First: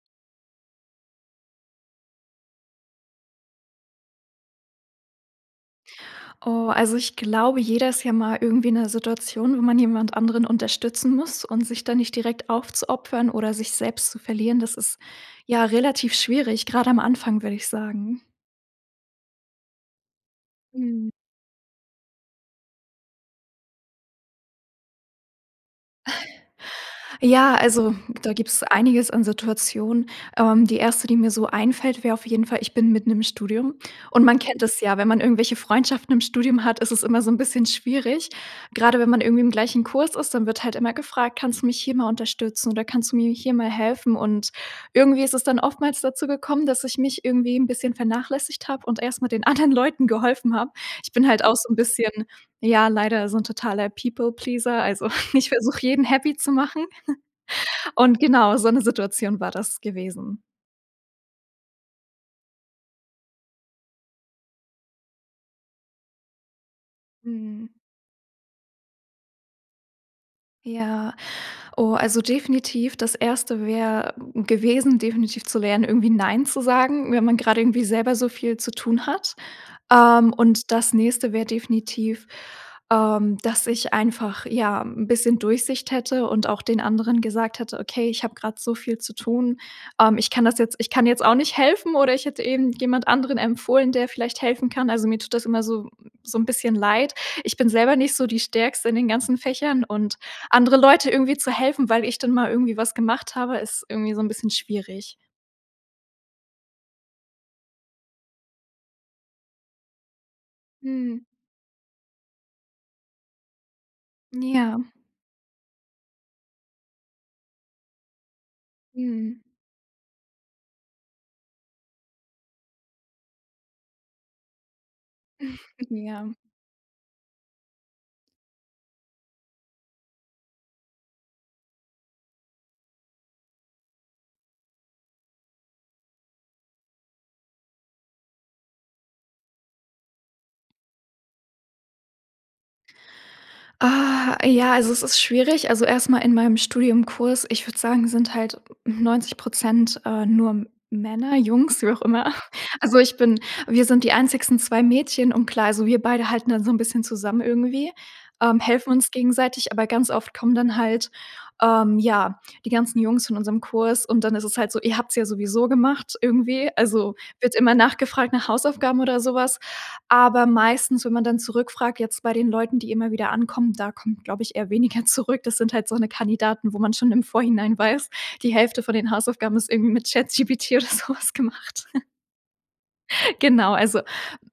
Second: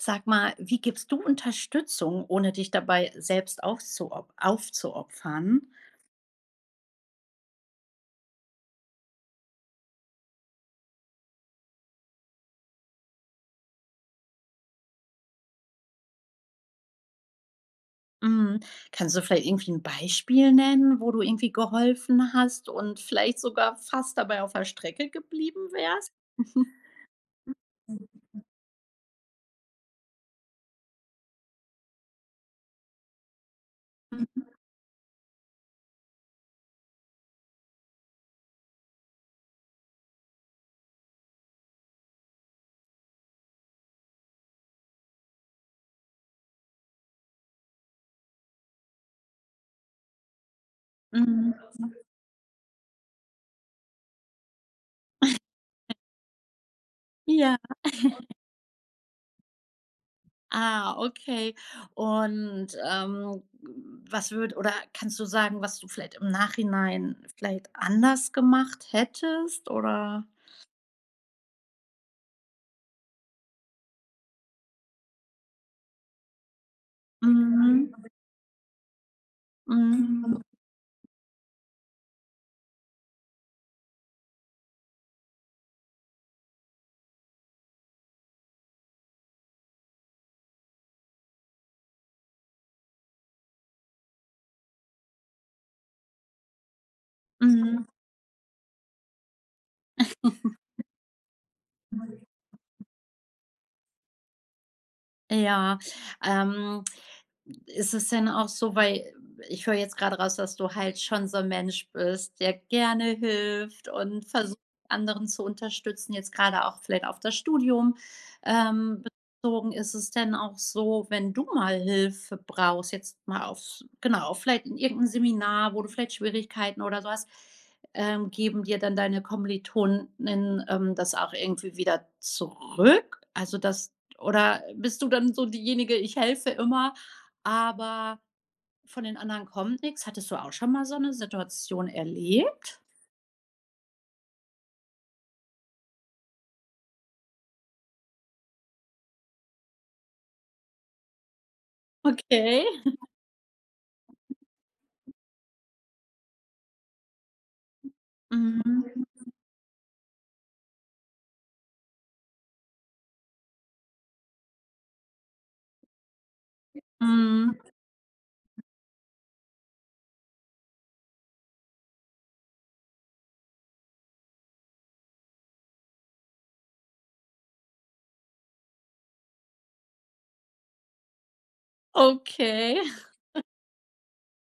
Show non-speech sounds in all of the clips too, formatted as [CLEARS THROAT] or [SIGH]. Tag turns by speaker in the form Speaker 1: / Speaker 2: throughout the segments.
Speaker 1: Sag mal, wie gibst du Unterstützung, ohne dich dabei selbst aufzuop aufzuopfern?
Speaker 2: Oh, also, ich glaube, jeder ist ja mal irgendwie in 'ner Situation, wo man jemand anderen unterstützen muss und sich dann nicht direkt aufzuopfern oder sich selbst zu verlieren, das ist, ja, relativ schwierig, gerade am Anfang, würde ich sagen.
Speaker 1: Mhm. Kannst du vielleicht irgendwie 'n Beispiel nennen,
Speaker 2: Mhm.
Speaker 1: wo du irgendwie geholfen hast und vielleicht sogar fast dabei auf der Strecke geblieben wärst? [GIGGLES]
Speaker 2: Ja. Also, da
Speaker 1: [UNINTELLIGIBLE]
Speaker 2: gibt's einiges an Situationen. Ähm, die 1., die mir so einfällt, wäre auf jeden Fall: Ich bin mitten im Studium. Und man
Speaker 1: Mhm.
Speaker 2: kennt das ja, wenn man irgendwelche Freundschaften im Studium hat, ist es immer so 'n bisschen schwierig. Gerade wenn man irgendwie im gleichen Kurs ist, dann wird halt immer gefragt: „Kannst du mich hier mal unterstützen, oder kannst du mir hier mal helfen?“ Und irgendwie ist es dann oftmals dazu gekommen, dass ich mich irgendwie 'n bisschen vernachlässigt habe und erst mal den anderen Leuten geholfen habe. Ich bin halt
Speaker 1: Mhm.
Speaker 2: auch so 'n bisschen ja, leider so 'n totaler People Pleaser. Also, [CHUCKLES] ich versuche,
Speaker 1: [GIGGLES]
Speaker 2: jeden happy zu machen.
Speaker 1: Ja.
Speaker 2: [CHUCKLES] Und
Speaker 1: [LAUGHS]
Speaker 2: genau, so 'ne Situation war das gewesen.
Speaker 1: Ah, okay. Und, ähm, w was würd oder kannst du sagen, was du vielleicht im Nachhinein vielleicht
Speaker 2: Mhm.
Speaker 1: anders gemacht hättest, oder
Speaker 2: Ja, Oh, also definitiv, das 1. wäre, hm, gewesen, definitiv zu lernen, irgendwie nein zu sagen, wenn man gerade irgendwie
Speaker 1: Mhm.
Speaker 2: selber so viel zu tun hat. Ähm,
Speaker 1: Mhm.
Speaker 2: und das nächste wäre definitiv, ähm, dass ich einfach, ja, 'n bisschen Durchsicht hätte und auch den anderen gesagt hätte: „Okay, ich habe gerade so viel zu tun. Ähm, ich kann das jetzt ich kann jetzt auch nicht helfen“, oder ich hätte eben jemand anderen empfohlen, der vielleicht helfen kann. Also, mir tut das immer so so 'n bisschen leid. Ich bin
Speaker 1: Mhm.
Speaker 2: selber nicht so die Stärkste in den ganzen Fächern und
Speaker 1: [LAUGHS]
Speaker 2: andere Leute irgendwie zu helfen, weil ich dann mal irgendwie
Speaker 1: [UNINTELLIGIBLE]
Speaker 2: was gemacht habe, ist irgendwie so 'n bisschen schwierig.
Speaker 1: Ja. Ähm ist es denn auch so, weil ich höre jetzt gerade raus, dass du halt
Speaker 2: Mhm.
Speaker 1: schon so 'n Mensch bist, der gerne hilft und versucht,
Speaker 2: Ja.
Speaker 1: anderen zu unterstützen, jetzt gerade auch vielleicht auf das Studium, ähm,
Speaker 2: Mhm.
Speaker 1: bezogen. Ist es denn auch so, wenn du mal Hilfe brauchst jetzt mal aufs genau, vielleicht in irgendein Seminar, wo du
Speaker 2: [GIGGLES]
Speaker 1: vielleicht
Speaker 2: Ja.
Speaker 1: Schwierigkeiten oder so hast, ähm geben dir dann deine Kommiliton:innen, ähm, das auch irgendwie wieder zurück? Also das d oder bist du dann so diejenige: „Ich helfe immer, aber von den anderen kommt nix?“ Hattest du auch schon mal so 'ne Situation erlebt?
Speaker 2: Ah, ja. Also, es ist schwierig. Also erstmal in meinem Studienkurs, ich würde sagen, sind halt 90 %, äh, nur Männer, Jungs, wie auch immer.
Speaker 1: Okay.
Speaker 2: Also,
Speaker 1: [CHUCKLES]
Speaker 2: ich bin wir sind die einzigen 2 Mädchen. Und klar, also, wir beide halten dann so 'n bisschen zusammen irgendwie. Ähm, helfen
Speaker 1: Mhm.
Speaker 2: uns gegenseitig, aber ganz oft kommen dann halt, ähm, ja, die ganzen Jungs von unserem Kurs und dann ist es halt so: „Ihr habt's ja sowieso gemacht“, irgendwie. Also wird
Speaker 1: Mhm.
Speaker 2: immer nachgefragt nach Hausaufgaben oder sowas. Aber meistens, wenn man dann zurückfragt, jetzt bei den Leuten, die immer wieder ankommen, da kommt, glaube ich, eher weniger zurück. Das sind halt so, ne, Kandidaten, wo man schon im Vorhinein weiß, die Hälfte von den Hausaufgaben ist irgendwie mit ChatGPT oder sowas gemacht.
Speaker 1: Okay.
Speaker 2: Genau, also,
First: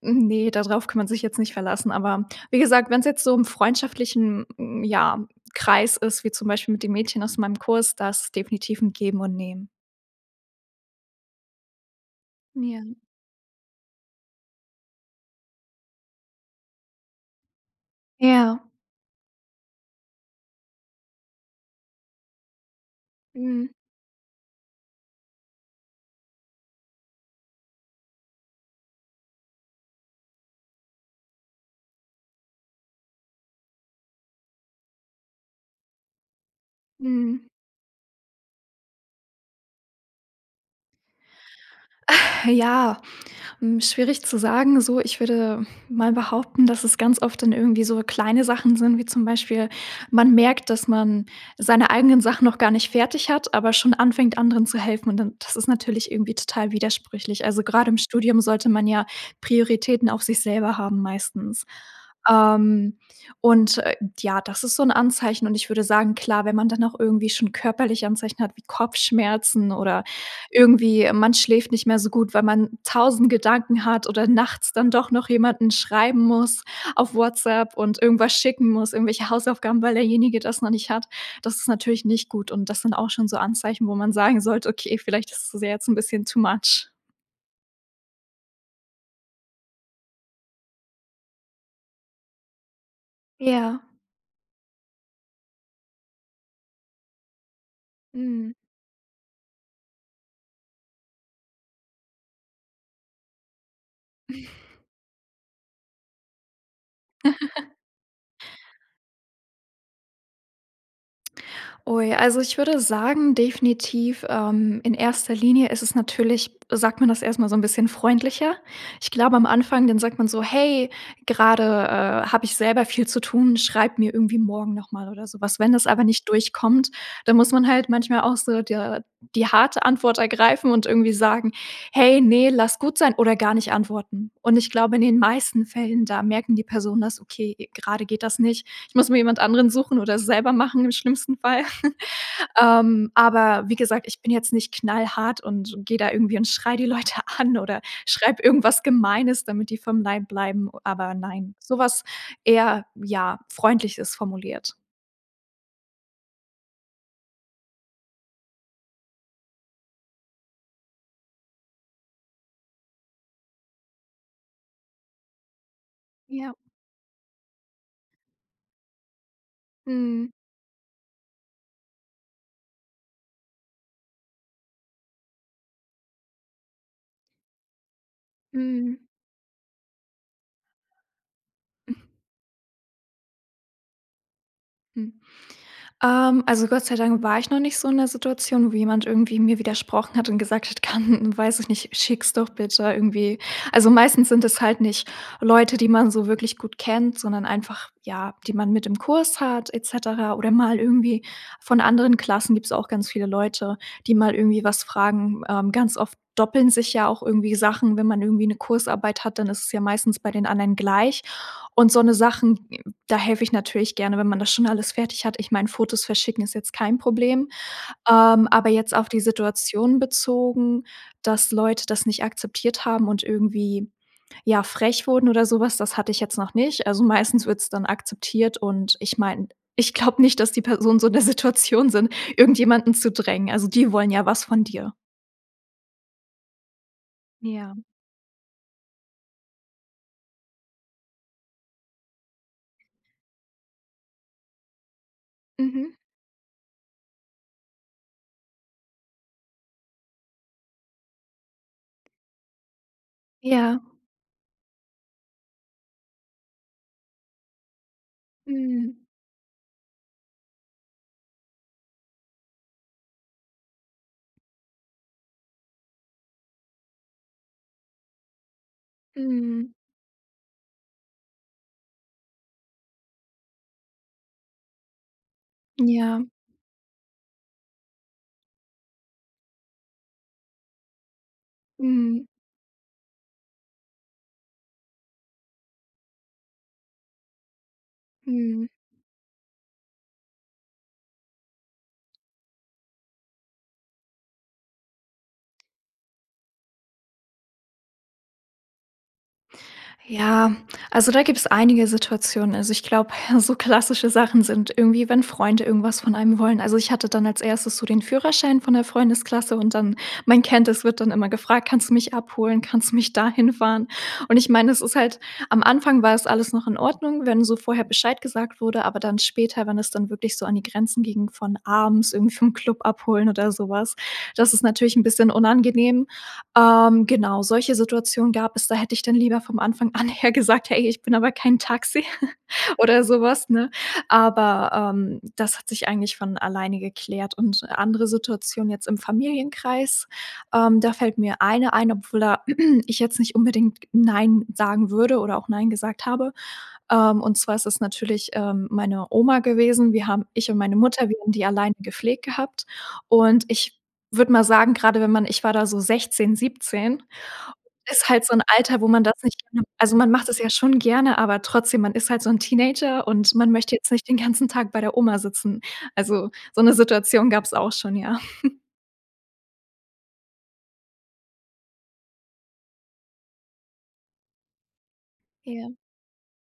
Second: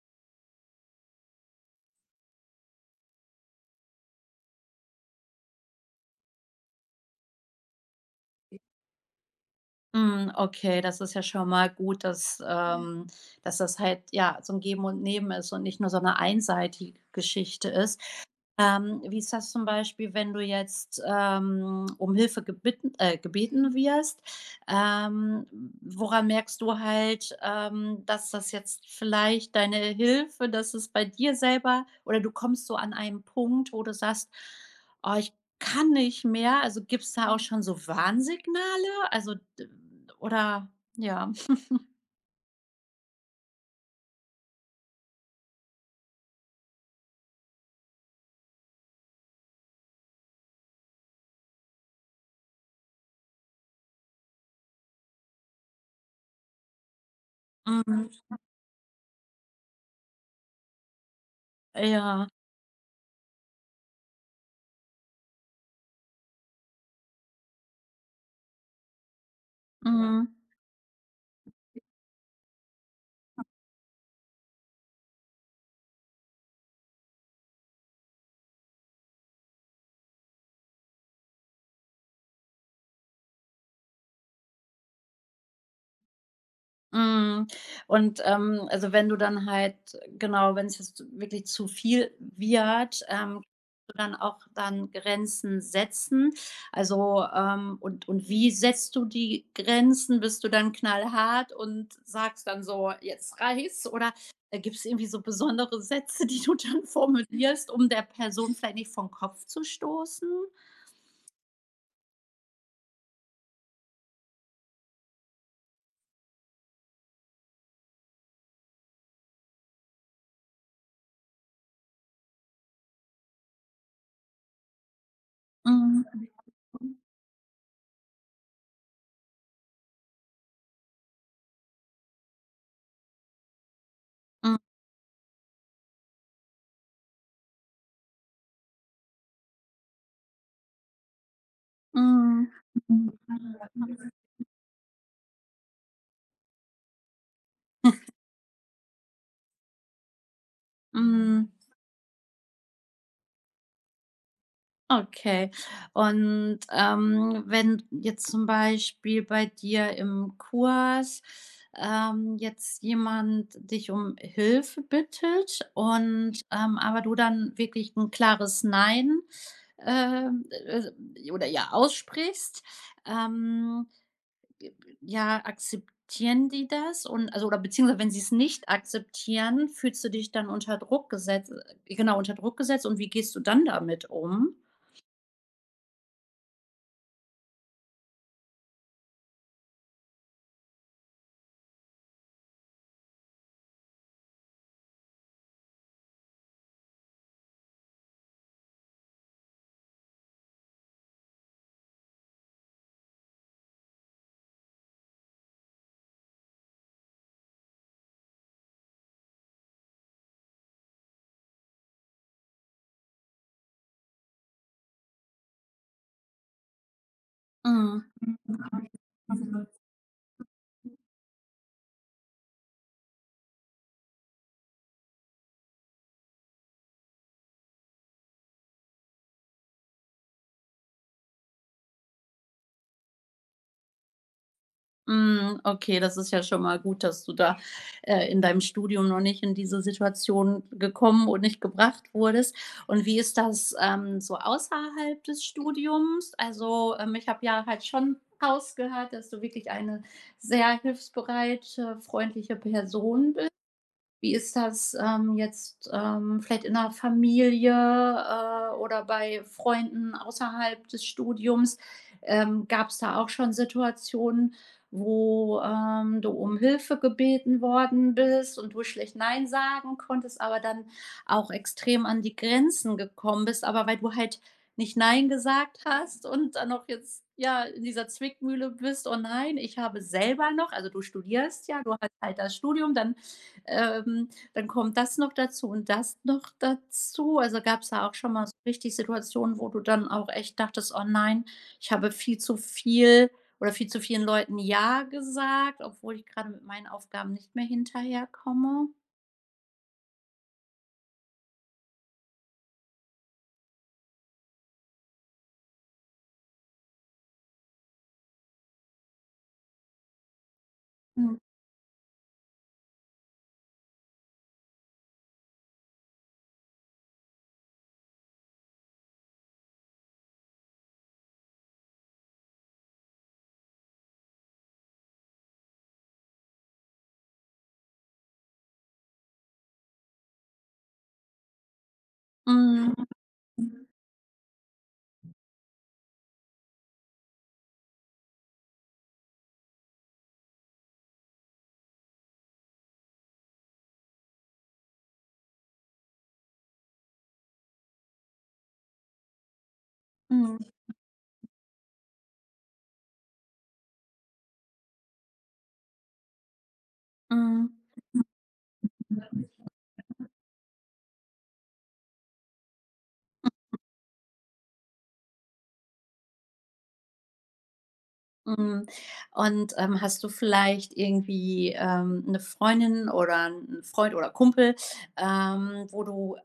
Speaker 2: ne, darauf kann man sich jetzt nicht verlassen, aber wie gesagt, wenn's jetzt so im freundschaftlichen, ja, Kreis ist, wie zum Beispiel mit den Mädchen aus meinem Kurs, da ist es
Speaker 1: I
Speaker 2: definitiv 'n Geben und Nehmen.
Speaker 1: Mhm, okay, das ist ja schon mal gut, dass,
Speaker 2: Ja.
Speaker 1: ähm dass das halt, ja, so 'n Geben und Nehmen ist und nicht nur so 'ne einseitige Geschichte ist.
Speaker 2: Ja.
Speaker 1: Ähm, wie ist das zum Beispiel, wenn du jetzt, ähm, um Hilfe gebitten äh,
Speaker 2: Mhm.
Speaker 1: gebeten wirst, ähm, w woran merkst du halt, ähm, dass das jetzt vielleicht deine Hilfe, dass es bei dir selber oder du kommst so an einen Punkt, wo du sagst: „Oh, ich kann nicht mehr.“ Also, gibt's da auch
Speaker 2: Mhm.
Speaker 1: schon so Warnsignale? Also, d oder ja? [CHUCKLES]
Speaker 2: Ja, hm, schwierig zu sagen, so ich würde mal behaupten, dass es ganz oft dann irgendwie so kleine Sachen sind, wie zum Beispiel.: Man merkt, dass man seine eigenen Sachen noch gar nicht fertig hat, aber schon anfängt, anderen zu helfen. Und dann das ist natürlich irgendwie total widersprüchlich. Also, grad im
Speaker 1: Mhm.
Speaker 2: Studium sollte man ja Prioritäten auf sich selber haben, meistens.
Speaker 1: Äh, ja.
Speaker 2: Ähm, und, äh, ja, das ist so 'n Anzeichen. Und ich würde sagen klar, wenn man dann auch irgendwie schon körperliche Anzeichen hat wie Kopfschmerzen oder
Speaker 1: Mhm.
Speaker 2: irgendwie, ähm, man schläft nicht mehr so gut, weil man 1.000 Gedanken hat oder nachts dann doch noch jemanden schreiben muss auf WhatsApp und irgendwas schicken muss, irgendwelche Hausaufgaben, weil derjenige das noch nicht hat. Das ist natürlich nicht gut. Und das sind auch schon so Anzeichen, wo man sagen sollte: „Okay, vielleicht ist es jetzt' n bisschen too much.“
Speaker 1: Mhm. Und, ähm, also, wenn du dann halt genau, wenn's jetzt wirklich zu viel wird, ähm, ob
Speaker 2: Ja.
Speaker 1: du dann auch dann Grenzen setzen also, ähm, und und wie
Speaker 2: Mhm.
Speaker 1: setzt du die Grenzen? Bist du dann knallhart und sagst dann so: „Jetzt reichts?“ Oder, äh,
Speaker 2: [CHUCKLES]
Speaker 1: gibt's irgendwie so besondere Sätze, die du dann formulierst,
Speaker 2: [GIGGLES]
Speaker 1: um der Person vielleicht nicht vorn Kopf zu stoßen?
Speaker 2: Ui, also, ich würde sagen, definitiv, ähm, in erster Linie ist es natürlich sagt man das erstmal so 'n bisschen freundlicher. Ich glaube am Anfang, dann sagt man so: „Hey, gerade, äh, habe ich selber viel zu tun. Schreib mir irgendwie morgen nochmal oder sowas.“ Wenn das aber nicht
Speaker 1: Mhm.
Speaker 2: durchkommt, dann muss man halt manchmal auch so der die harte Antwort ergreifen und irgendwie sagen: „Hey, ne, lass gut sein“ oder gar nicht antworten. Und
Speaker 1: M
Speaker 2: ich glaube, in den meisten Fällen, da merken die Personen das: „Okay, gerade geht das nicht. Ich muss mir jemand anderen suchen oder selber machen, im schlimmsten Fall.“ [CHUCKLES]
Speaker 1: Mhm.
Speaker 2: Ähm, aber wie gesagt, ich bin jetzt nicht knallhart und und gehe da irgendwie und schreie die Leute an oder
Speaker 1: [CHUCKLES]
Speaker 2: schreibe irgendwas Gemeines, damit die vom Leib bleiben. Aber
Speaker 1: Mhm.
Speaker 2: nein, sowas eher, ja, freundlich es formuliert.
Speaker 1: Okay. Und, ähm, wenn jetzt zum Beispiel bei dir im Kurs, ähm, jetzt jemand dich um Hilfe bittet und,
Speaker 2: Ja.
Speaker 1: ähm, aber du dann wirklich 'n klares „Nein“,
Speaker 2: Mhm.
Speaker 1: ähm, äh, oder, ja, aussprichst, ähm, b b ja, akzeptieren die das und, also oder beziehungsweise wenn sie es nicht
Speaker 2: Mhm.
Speaker 1: akzeptieren, fühlst du dich dann unter Druck gesetzt
Speaker 2: [CHUCKLES]
Speaker 1: genau unter Druck gesetzt und wie gehst du dann damit um?
Speaker 2: Hm, ähm, also, Gott sei Dank war ich noch nicht so in der Situation, wo jemand irgendwie mir widersprochen hat und gesagt hat: „Kann weiß ich nicht, schicks doch bitte irgendwie.“ Also, meistens sind es halt nicht Leute, die man so wirklich gut kennt, sondern einfach, ja, die man mit im Kurs hat et cetera. Oder mal irgendwie von anderen Klassen gibt's auch ganz viele Leute, die mal irgendwie was fragen. Ähm, ganz oft doppeln sich ja auch irgendwie Sachen. Wenn man irgendwie 'ne Kursarbeit hat, dann ist es ja meistens bei den anderen gleich und so 'ne Sachen. Da helfe ich natürlich gerne, wenn man das schon alles fertig hat. Ich meine, Fotos verschicken ist jetzt kein Problem.
Speaker 1: Mhm.
Speaker 2: Ähm, aber jetzt auf die Situation bezogen, dass Leute das nicht akzeptiert haben und irgendwie, ja, frech wurden oder sowas, das hatte ich jetzt noch nicht. Also, meistens wird es dann akzeptiert. Und ich meine, ich glaube nicht, dass die Personen so in der Situation sind, irgendjemanden zu drängen. Also, die wollen ja was von dir.
Speaker 1: Mhm. Okay, das ist ja schon mal gut, dass du da,
Speaker 2: Ja.
Speaker 1: äh, in deinem Studium noch nicht in diese Situation gekommen und nicht gebracht wurdest. Und wie ist das, ähm, so außerhalb des
Speaker 2: Mhm.
Speaker 1: Studiums? Also, ähm, ich habe ja halt schon rausgehört, dass du wirklich eine sehr hilfsbereite, freundliche Person bist.
Speaker 2: Ja.
Speaker 1: Wie ist das, ähm, jetzt, ähm, vielleicht in der Familie, äh,
Speaker 2: Mhm.
Speaker 1: oder bei Freunden außerhalb des Studiums. Ähm, gabs da auch schon Situationen, wo, ähm, du um Hilfe gebeten worden bist und du schlecht „nein“
Speaker 2: Mhm.
Speaker 1: sagen konntest, aber dann auch extrem an die Grenzen gekommen bist, aber weil du halt nicht „nein“ gesagt hast
Speaker 2: Ja.
Speaker 1: und dann noch jetzt, ja, in dieser Zwickmühle bist: „Oh nein, ich habe selber noch“ Also, du studierst ja, du hast
Speaker 2: Mhm.
Speaker 1: halt das Studium, dann, ähm, dann kommt das noch dazu und das noch dazu. Also, gab's da auch schon mal so
Speaker 2: Mhm.
Speaker 1: richtig Situationen, wo du dann auch echt dachtest: „Oh nein, ich habe viel zu viel oder viel zu vielen Leuten „ja“ gesagt, obwohl ich grad mit meinen Aufgaben nicht mehr hinterherkomme?
Speaker 2: Ja. Also, da gibt's einige Situationen. Also, ich glaube, so klassische Sachen sind irgendwie, wenn Freunde irgendwas von einem wollen. Also, ich hatte dann als 1. so den Führerschein von der Freundesklasse. Und dann, man kennt es, wird dann immer
Speaker 1: Mhm.
Speaker 2: gefragt: „Kannst du mich abholen? Kannst du mich da hinfahren?“ Und ich meine, es ist halt am Anfang war es alles noch in Ordnung, wenn so vorher Bescheid gesagt wurde. Aber dann später, wenn es dann wirklich so an die Grenzen ging von abends irgendwie vom Club abholen oder sowas. Das ist natürlich 'n bisschen unangenehm. Ähm, genau, solche Situationen gab es. Da hätte ich dann lieber vom Anfang an her gesagt, hey, ich bin aber kein Taxi [GIGGLES]
Speaker 1: Mhm.
Speaker 2: oder sowas, ne? Aber, ähm, das hat sich eigentlich von alleine geklärt. Und andere Situationen jetzt im Familienkreis, ähm, da fällt mir eine ein, obwohl da [CLEARS THROAT] ich jetzt nicht unbedingt „nein“ sagen würde oder auch „nein“ gesagt habe. Ähm, und zwar ist es natürlich, ähm, meine Oma gewesen. Wir haben ich
Speaker 1: Mhm.
Speaker 2: und meine Mutter, wir haben die alleine gepflegt gehabt. Und ich würde mal sagen, gerade wenn man ich war da so 16, 17,
Speaker 1: Mhm.
Speaker 2: ist halt so 'n Alter, wo man das nicht. [UNINTELLIGIBLE] Also, man macht das ja schon gerne, aber trotzdem, man ist halt so 'n Teenager und man möchte
Speaker 1: [CHUCKLES]
Speaker 2: jetzt nicht den ganzen Tag bei der Oma sitzen. Also, so 'ne Situation gab's auch schon, ja. [CHUCKLES]
Speaker 1: Mhm. Und, ähm, hast du vielleicht irgendwie, ähm, 'ne Freundin oder 'n 'n Freund oder Kumpel,
Speaker 2: Ja.
Speaker 1: ähm, wo du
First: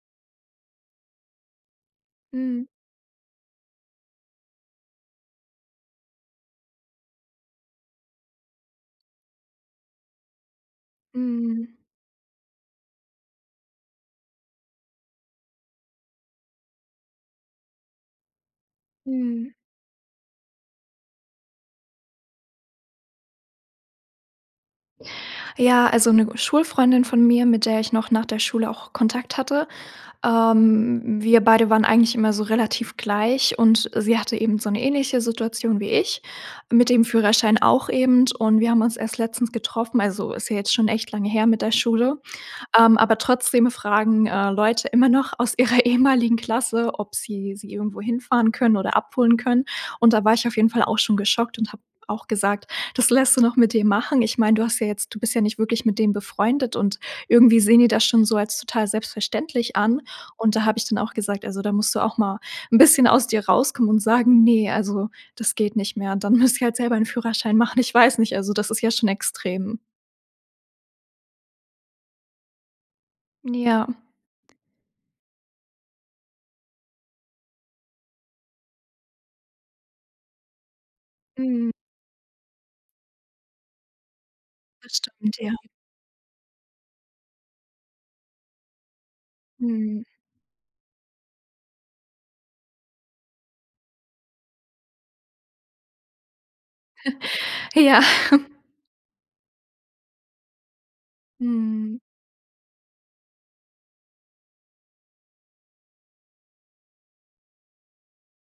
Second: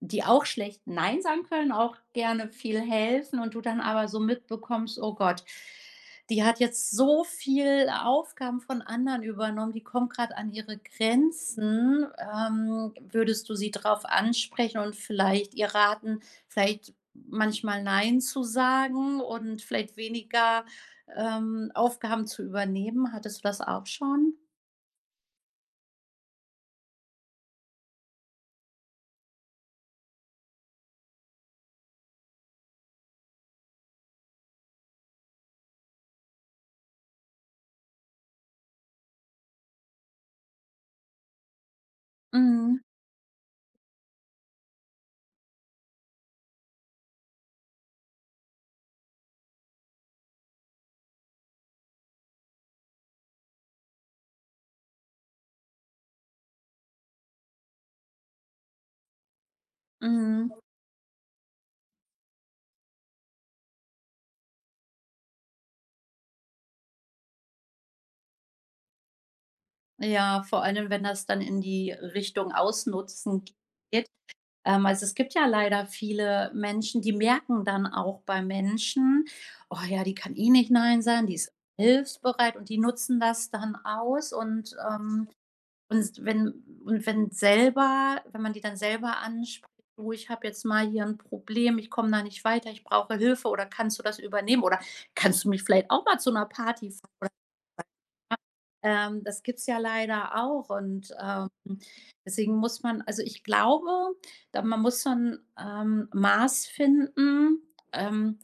Speaker 1: die auch schlecht „nein“ sagen können? Auch gerne
Speaker 2: Mhm.
Speaker 1: viel helfen und du dann aber so mitbekommst: „Oh Gott, die hat jetzt so viel Aufgaben von anderen übernommen, die kommt grad an ihre
Speaker 2: Mhm.
Speaker 1: Grenzen. Ähm, würdest du sie drauf ansprechen und vielleicht ihr raten, vielleicht manchmal „nein“ zu sagen
Speaker 2: Mhm.
Speaker 1: und vielleicht weniger, ähm, Aufgaben zu übernehmen? Hattest du das auch schon?
Speaker 2: Ja, also 'ne Schulfreundin von mir, mit der ich noch nach der Schule auch Kontakt hatte, ähm, wir beide waren eigentlich immer so relativ gleich und sie hatte eben so 'ne ähnliche Situation wie ich mit dem Führerschein auch eben. Und wir haben uns erst letztens getroffen, also ist ja jetzt schon echt lange her mit der Schule,
Speaker 1: Mhm.
Speaker 2: ähm, aber trotzdem fragen, äh, Leute immer noch aus ihrer ehemaligen Klasse, ob sie sie irgendwo hinfahren können oder abholen können. Und da war ich auf jeden Fall auch schon geschockt und habe auch gesagt: „Das lässt du noch mit dir machen? Ich meine, du hast ja jetzt du bist ja nicht wirklich mit dem befreundet und irgendwie sehen die das schon so als total selbstverständlich an.“ Und
Speaker 1: Mhm.
Speaker 2: da habe ich dann auch gesagt: „Also, da musst du auch mal 'n bisschen aus dir rauskommen und sagen, ne, also, das geht nicht mehr.“ Und dann müssen sie halt selber 'n Führerschein machen. Ich weiß nicht. Also, das ist ja schon extrem.
Speaker 1: Ja, vor allem, wenn das dann in die Richtung Ausnutzen
Speaker 2: Ja. [CHUCKLES]
Speaker 1: geht. Ähm, also es gibt ja leider viele Menschen, die merken dann auch bei Menschen: „Oh ja, die kann eh nicht nein sagen, die ist
Speaker 2: Mhm.
Speaker 1: hilfsbereit“ und die nutzen das dann aus. Und,
Speaker 2: Das
Speaker 1: ähm
Speaker 2: stimmt, ja.
Speaker 1: und wenn und wenn selber wenn man die dann selber anspricht:
Speaker 2: Mhm.
Speaker 1: „Du ich habe jetzt mal hier ein Problem, ich komme da nicht weiter, ich brauche Hilfe oder kannst du das übernehmen, oder kannst du mich vielleicht auch mal zu 'ner Party fahren?“
Speaker 2: Ja.
Speaker 1: [UNINTELLIGIBLE] Ähm, das gibt's ja leider auch und, ähm,
Speaker 2: Mhm.
Speaker 1: deswegen muss man also ich glaube, da man muss so 'n, ähm, Maß finden, ähm,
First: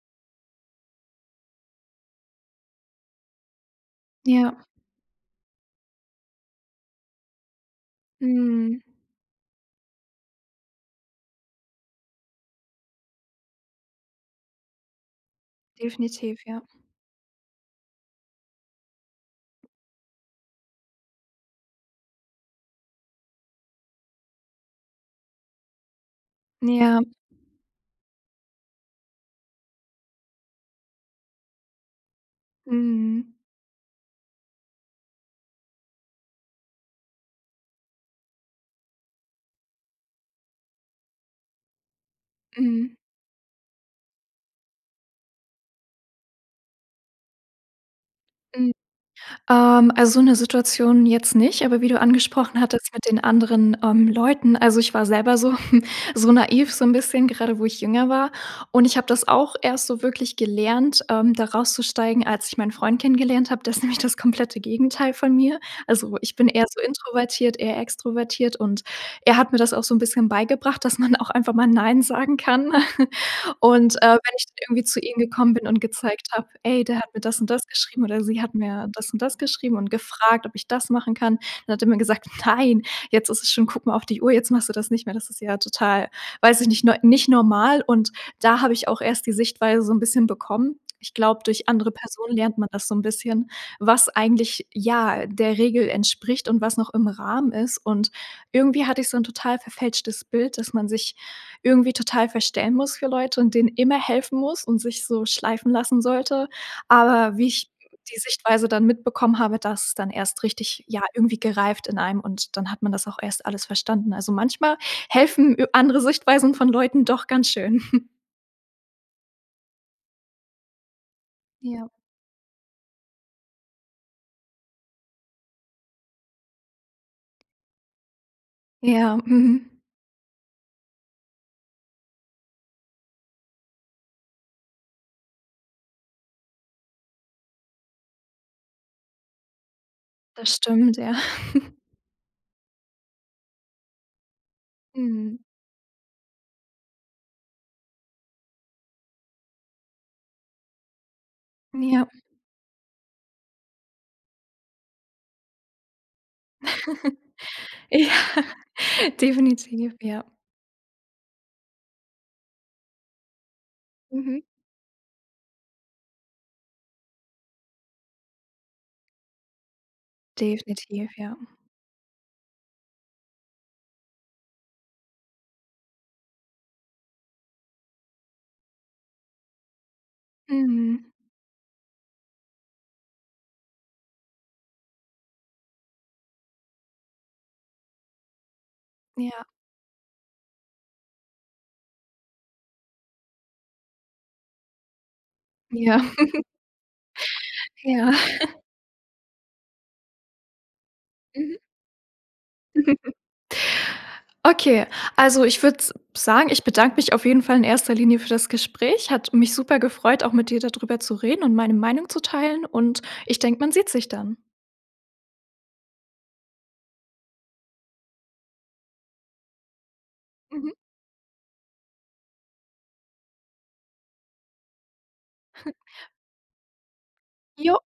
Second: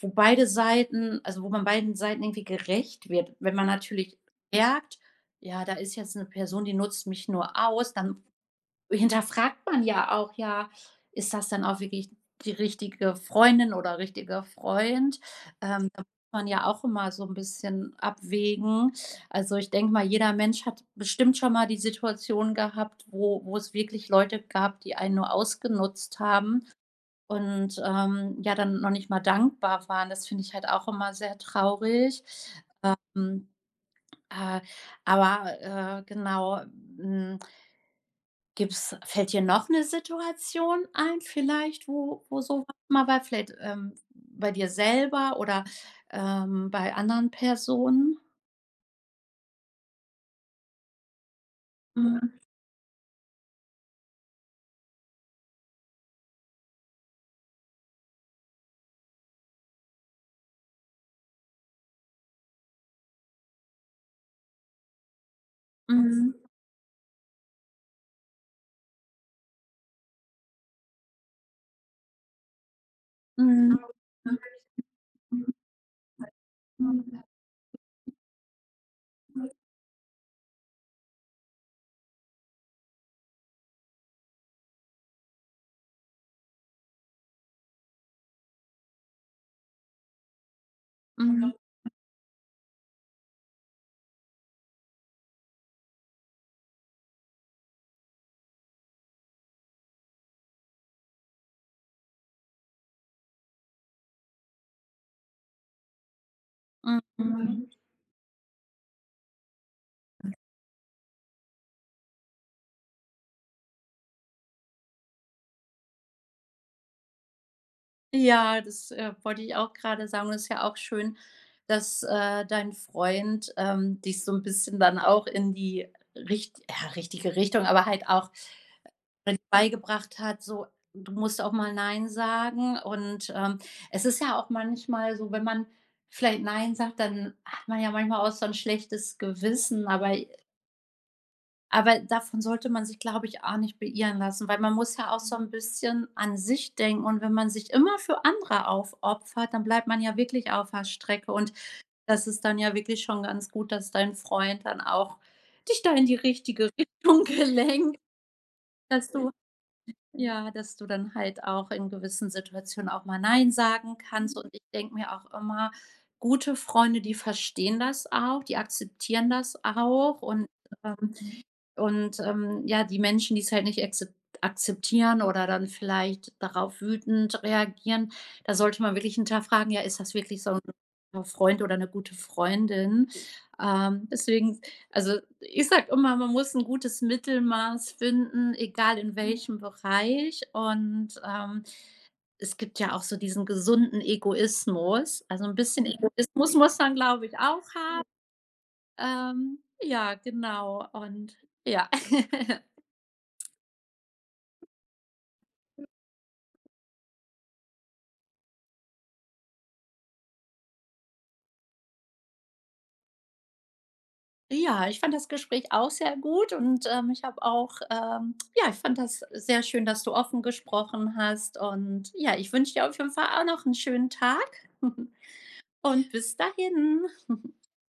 Speaker 1: wo beide Seiten also wo man beiden Seiten irgendwie gerecht wird. Wenn man natürlich
Speaker 2: Ja.
Speaker 1: merkt: „Ja, da ist jetzt 'ne Person, die nutzt mich nur aus,“ dann
Speaker 2: Mhm.
Speaker 1: hinterfragt man ja auch: „Ja, ist das dann auch wirklich die richtige Freundin oder richtiger Freund?“ Ähm, da muss
Speaker 2: Definitiv,
Speaker 1: man
Speaker 2: ja.
Speaker 1: ja auch immer so 'n bisschen abwägen. Also, ich denke mal, jeder Mensch hat bestimmt schon mal die Situation gehabt, wo wo es wirklich Leute gab, die einen nur ausgenutzt haben
Speaker 2: Ja.
Speaker 1: und, ähm, ja dann noch nicht mal dankbar waren. Das finde ich halt auch immer sehr traurig.
Speaker 2: Mhm.
Speaker 1: Ähm, äh, aber, äh, genau, hm Gibt's fällt dir noch 'ne Situation ein vielleicht, wo wo sowas
Speaker 2: Mhm.
Speaker 1: mal war, vielleicht, ähm, bei dir selber oder, ähm, bei anderen Personen?
Speaker 2: Mhm. Ähm, also so 'ne Situation jetzt nicht. Aber wie du
Speaker 1: Mhm.
Speaker 2: angesprochen hattest mit den anderen, ähm, Leuten. Also, ich war selber so so naiv, so 'n bisschen, gerade wo ich jünger war. Und ich habe das auch erst so wirklich gelernt, ähm, da rauszusteigen, als ich meinen Freund kennengelernt habe. Der ist nämlich das komplette Gegenteil von mir. Also, ich
Speaker 1: Mhm.
Speaker 2: bin eher so introvertiert, er extrovertiert. Und er hat mir das auch so 'n bisschen beigebracht, dass man auch einfach mal nein sagen kann. [CHUCKLES]
Speaker 1: Mhm.
Speaker 2: Und, äh, wenn dann ich irgendwie zu ihm gekommen bin und gezeigt habe: „Ey, der hat mir
Speaker 1: [UNINTELLIGIBLE]
Speaker 2: das und das geschrieben. Oder sie hat mir das und das
Speaker 1: [UNINTELLIGIBLE]
Speaker 2: geschrieben und gefragt, ob ich das machen kann.“ Dann hat er mir gesagt: „Nein, jetzt ist es schon guck mal auf die Uhr, jetzt machst du das nicht mehr. Das ist ja total, weiß ich nicht, ne nicht normal.“ Und da habe ich auch erst die Sichtweise so 'n bisschen bekommen. Ich glaube,
Speaker 1: Mhm.
Speaker 2: durch andere Personen lernt man das so 'n bisschen, was eigentlich, ja, der Regel entspricht und was noch im Rahmen ist. Und irgendwie hatte ich so 'n total verfälschtes Bild, dass man sich irgendwie total verstellen muss für Leute und denen immer helfen muss und sich so schleifen lassen sollte. Aber wie ich
Speaker 1: Hm.
Speaker 2: die Sichtweise dann mitbekommen habe, da ist dann erst richtig, ja, irgendwie gereift in einem. Und dann hat man das auch erst alles verstanden. Also, manchmal helfen i andere Sichtweisen von Leuten doch ganz schön. [CHUCKLES]
Speaker 1: Ja, das, äh, wollte ich auch grade sagen. Und das ist ja auch schön,
Speaker 2: Ja.
Speaker 1: dass, äh, dein Freund, ähm, dich so 'n bisschen dann auch in die richt ja, richtige Richtung, aber halt auch
Speaker 2: Ja,
Speaker 1: mit
Speaker 2: mhm
Speaker 1: beigebracht hat, so: Du musst auch mal nein sagen. Und, ähm, es ist ja auch manchmal so, wenn man vielleicht nein sagt, dann hat man ja manchmal auch so 'n schlechtes Gewissen, aber i
Speaker 2: Das stimmt, ja. [CHUCKLES]
Speaker 1: Aber davon sollte man sich, glaube ich, auch nicht beirren lassen. Weil man muss ja auch so
Speaker 2: Mhm.
Speaker 1: 'n bisschen an sich denken und wenn man sich immer für andere aufopfert, dann bleibt man ja wirklich auf der Strecke. Und
Speaker 2: Ja.
Speaker 1: das ist dann ja wirklich schon ganz gut, dass dein Freund dann auch dich da in die richtige
Speaker 2: [CHUCKLES]
Speaker 1: Richtung gelenkt
Speaker 2: Ja.
Speaker 1: Dass du,
Speaker 2: Definitiv, ja.
Speaker 1: ja dass du dann halt auch in gewissen Situationen auch mal nein sagen kannst
Speaker 2: Mhm.
Speaker 1: und ich denke mir auch immer: „Gute Freunde, die verstehen das auch, die akzeptieren das auch.“ Und,
Speaker 2: Definitiv,
Speaker 1: ähm
Speaker 2: ja.
Speaker 1: und, ähm, ja, die Menschen, die's halt nicht akzep akzeptieren oder dann vielleicht darauf wütend reagieren, da sollte man wirklich hinterfragen: „Ja, ist das wirklich so 'n
Speaker 2: Mhm.
Speaker 1: guter Freund oder 'ne gute Freundin?“ Ähm, deswegen, also, ich sage immer: „Man muss 'n gutes Mittelmaß finden, egal in
Speaker 2: Ja.
Speaker 1: welchem Bereich.“ Und, ähm, es gibt ja auch so diesen gesunden Egoismus. Also, 'n bisschen
Speaker 2: Ja.
Speaker 1: Egoismus muss man, glaube ich auch
Speaker 2: [CHUCKLES]
Speaker 1: ha
Speaker 2: Ja. [CHUCKLES]
Speaker 1: ähm, ja, genau und
Speaker 2: Mhm.
Speaker 1: ja. [GIGGLES]
Speaker 2: [CHUCKLES] Okay. Also ich würde s sagen, ich bedanke mich auf jeden Fall in erster Linie für das Gespräch. Hat mich super gefreut, auch mit dir da drüber zu reden und meine Meinung zu teilen. Und ich denke, man sieht sich dann.
Speaker 1: Ja, ich fand das Gespräch auch sehr gut und, ähm, ich habe auch, ähm ja, ich fand das sehr schön, dass du offen
Speaker 2: Mhm.
Speaker 1: gesprochen hast. Und ja, ich wünsche dir auf jeden Fall auch noch 'n schönen Tag [CHUCKLES]
Speaker 2: [CHUCKLES]
Speaker 1: und bis dahin. [CHUCKLES]
Speaker 2: Jo.